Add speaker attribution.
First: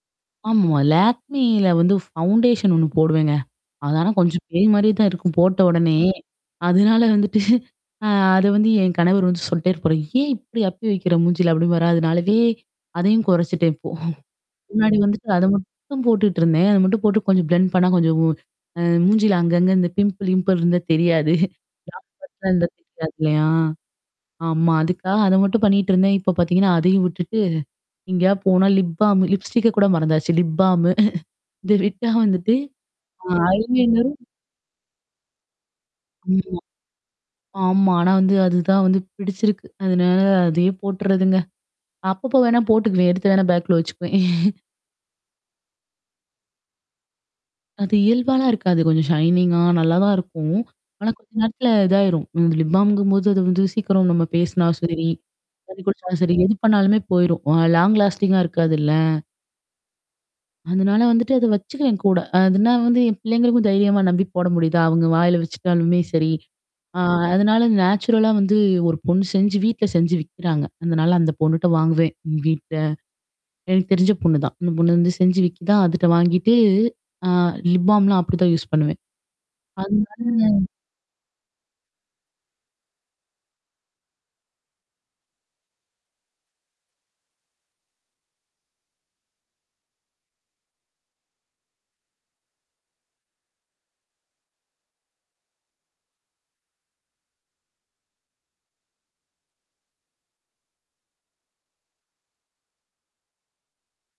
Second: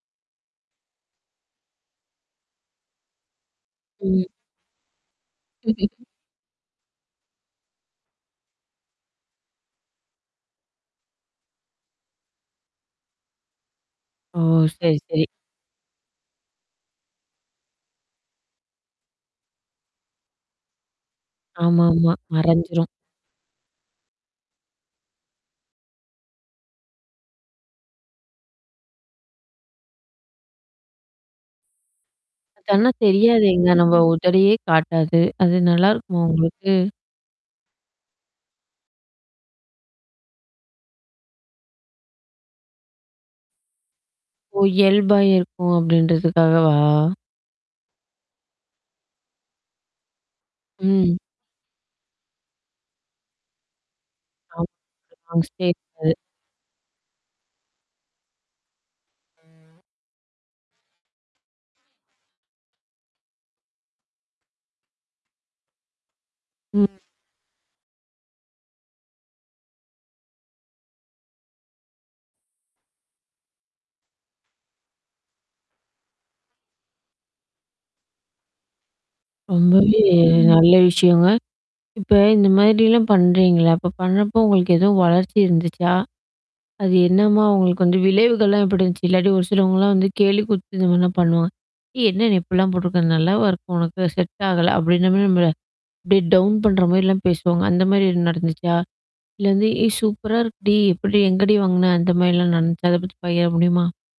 Speaker 1: ஆமா. லேக்மில வந்து ஃபவுண்டேஷன் ஒண்ணு போடுவேங்க. அது ஆனா
Speaker 2: ம்.
Speaker 1: கொஞ்சம் பேய் மாதிரியே தான் இருக்கும், போட்ட
Speaker 2: [unintelligible]
Speaker 1: உடனேயே. அதனால வந்துட்டு அ அது வந்து என் கணவர் வந்து சொல்லிட்டே இருப்பாரு. "ஏன் இப்படி அப்பி வைக்கிற மூஞ்சியில" அப்படீம்பாரா. அதுனாலவே அதையும் குறைச்சிட்டேன் இப்போ.
Speaker 2: ஓ!
Speaker 1: முன்னாடி
Speaker 2: சரி, சரி.
Speaker 1: வந்துட்டு அதை மட்டும் போட்டுட்டிருந்தேன். அதை மட்டும் போட்டு கொஞ்சம் பிளெண்ட் பண்ணா கொஞ்சம் வு அ மூஞ்சியில அங்கங்கே இந்த பிம்பிள் கிம்பிள் இருந்தா தெரியாது.
Speaker 2: ஆமாமா. மறைஞ்சுரும்.
Speaker 1: [unintelligible] ஆமா. அதுக்காக அதை மட்டும் பண்ணிட்டு இருந்தேன். இப்போ பார்த்தீங்கன்னா அதையும் விட்டுட்டு எங்கேயாவது போனா லிப் பால்ம், லிப்ஸ்டிக்கை கூட மறந்தாச்சு. லிப் பால்ம்மு. இதை விட்டா வந்துட்டு
Speaker 2: [unintelligible]
Speaker 1: அ ஐ
Speaker 2: தெரியாதேங்க. நம்ம
Speaker 1: லைனரும்.
Speaker 2: உதடையே காட்டாது. அது நல்லாயிருக்குமா
Speaker 1: ஆமா,
Speaker 2: உங்களுக்கு?
Speaker 1: ஆமா. ஆனா வந்து அதுதான் வந்து பிடிச்சிருக்கு. அதனால அதையே போட்டுறதுங்க. அப்பப்போ வேணா போட்டுக்குவேன். எடுத்து வேணா பேகுக்குள்ள வச்சுக்குவேன்.
Speaker 2: ஓ! இயல்பா இருக்கும், அப்படின்றதுக்காகவா?
Speaker 1: அது இயல்பாலாம் இருக்காது. கொஞ்சம் ஷைனிங்கா, நல்லாதான் இருக்கும். ஆனா
Speaker 2: ம்.
Speaker 1: கொஞ்ச நேரத்தில இதாயிரும். லிப் பாமுங்கும் போது அது வந்து சீக்கிரம் நம்ம
Speaker 2: ஆமா.
Speaker 1: பேசினாலும் சரி, தண்ணி
Speaker 2: [unintelligible]
Speaker 1: குடிச்சாலும் சரி, எது பண்ணாலுமே போயிரும். லாங் லாஸ்டிங்கா இருக்காதுல்ல? அதனால வந்துட்டு அதை வச்சுக்குவேன் கூட. அதுனா வந்து என் பிள்ளைங்களுக்கும் தைரியமா நம்பி போட முடியுதா, அவங்க வாயில வச்சுகிட்டாலுமே சரி. அ
Speaker 2: ம்.
Speaker 1: அதனால நேச்சுரலா வந்து ஒரு பொண்ணு செஞ்சு, வீட்டில செஞ்சு விக்கிறாங்க. அதனால அந்த பொண்ணுட்ட வாங்குவேன் வீட்டில. எனக்கு தெரிஞ்ச பொண்ணு தான், அந்த பொண்ணு வந்து செஞ்சு விக்குதா அதுகிட்ட வாங்கிட்டு, அ லிப் பால்ம்லாம் அப்படி தான் யூஸ் பண்ணுவேன்.
Speaker 2: ரொம்பவே
Speaker 1: அதுனால [unintelligible]
Speaker 2: நல்ல விஷயங்க. இப்ப இந்த மாதிரிலாம் பண்ணுறீங்கல்ல? அப்போ பண்ணுறப்போ உங்களுக்கு எதுவும் வளர்ச்சி இருந்துச்சா? அது என்னம்மா உங்களுக்கு வந்து விளைவுகள்லாம் எப்படி இருந்துச்சு? இல்லாட்டி ஒரு சிலவங்கலாம் வந்து கேலி கூத்து இந்த மாதிரிலாம் பண்ணுவாங்க. "ஏ என்ன நீ இப்படிலாம் போட்டிருக்க? நல்லாவா இருக்கு உனக்கு? செட் ஆகல!" அப்படின்ற மாதிரி நம்மள அப்படியே டவுன் பண்ணுற மாதிரிலாம் பேசுவாங்க. அந்த மாதிரி ஏதும் நடந்துச்சா? இல்லை வந்து "ஏய் சூப்பரா இருக்குடி! எப்படி எங்கடி வாங்கின?" அந்த மாதிரிலாம் நடந்துச்சா? அதை பத்தி பகிர முடியுமா?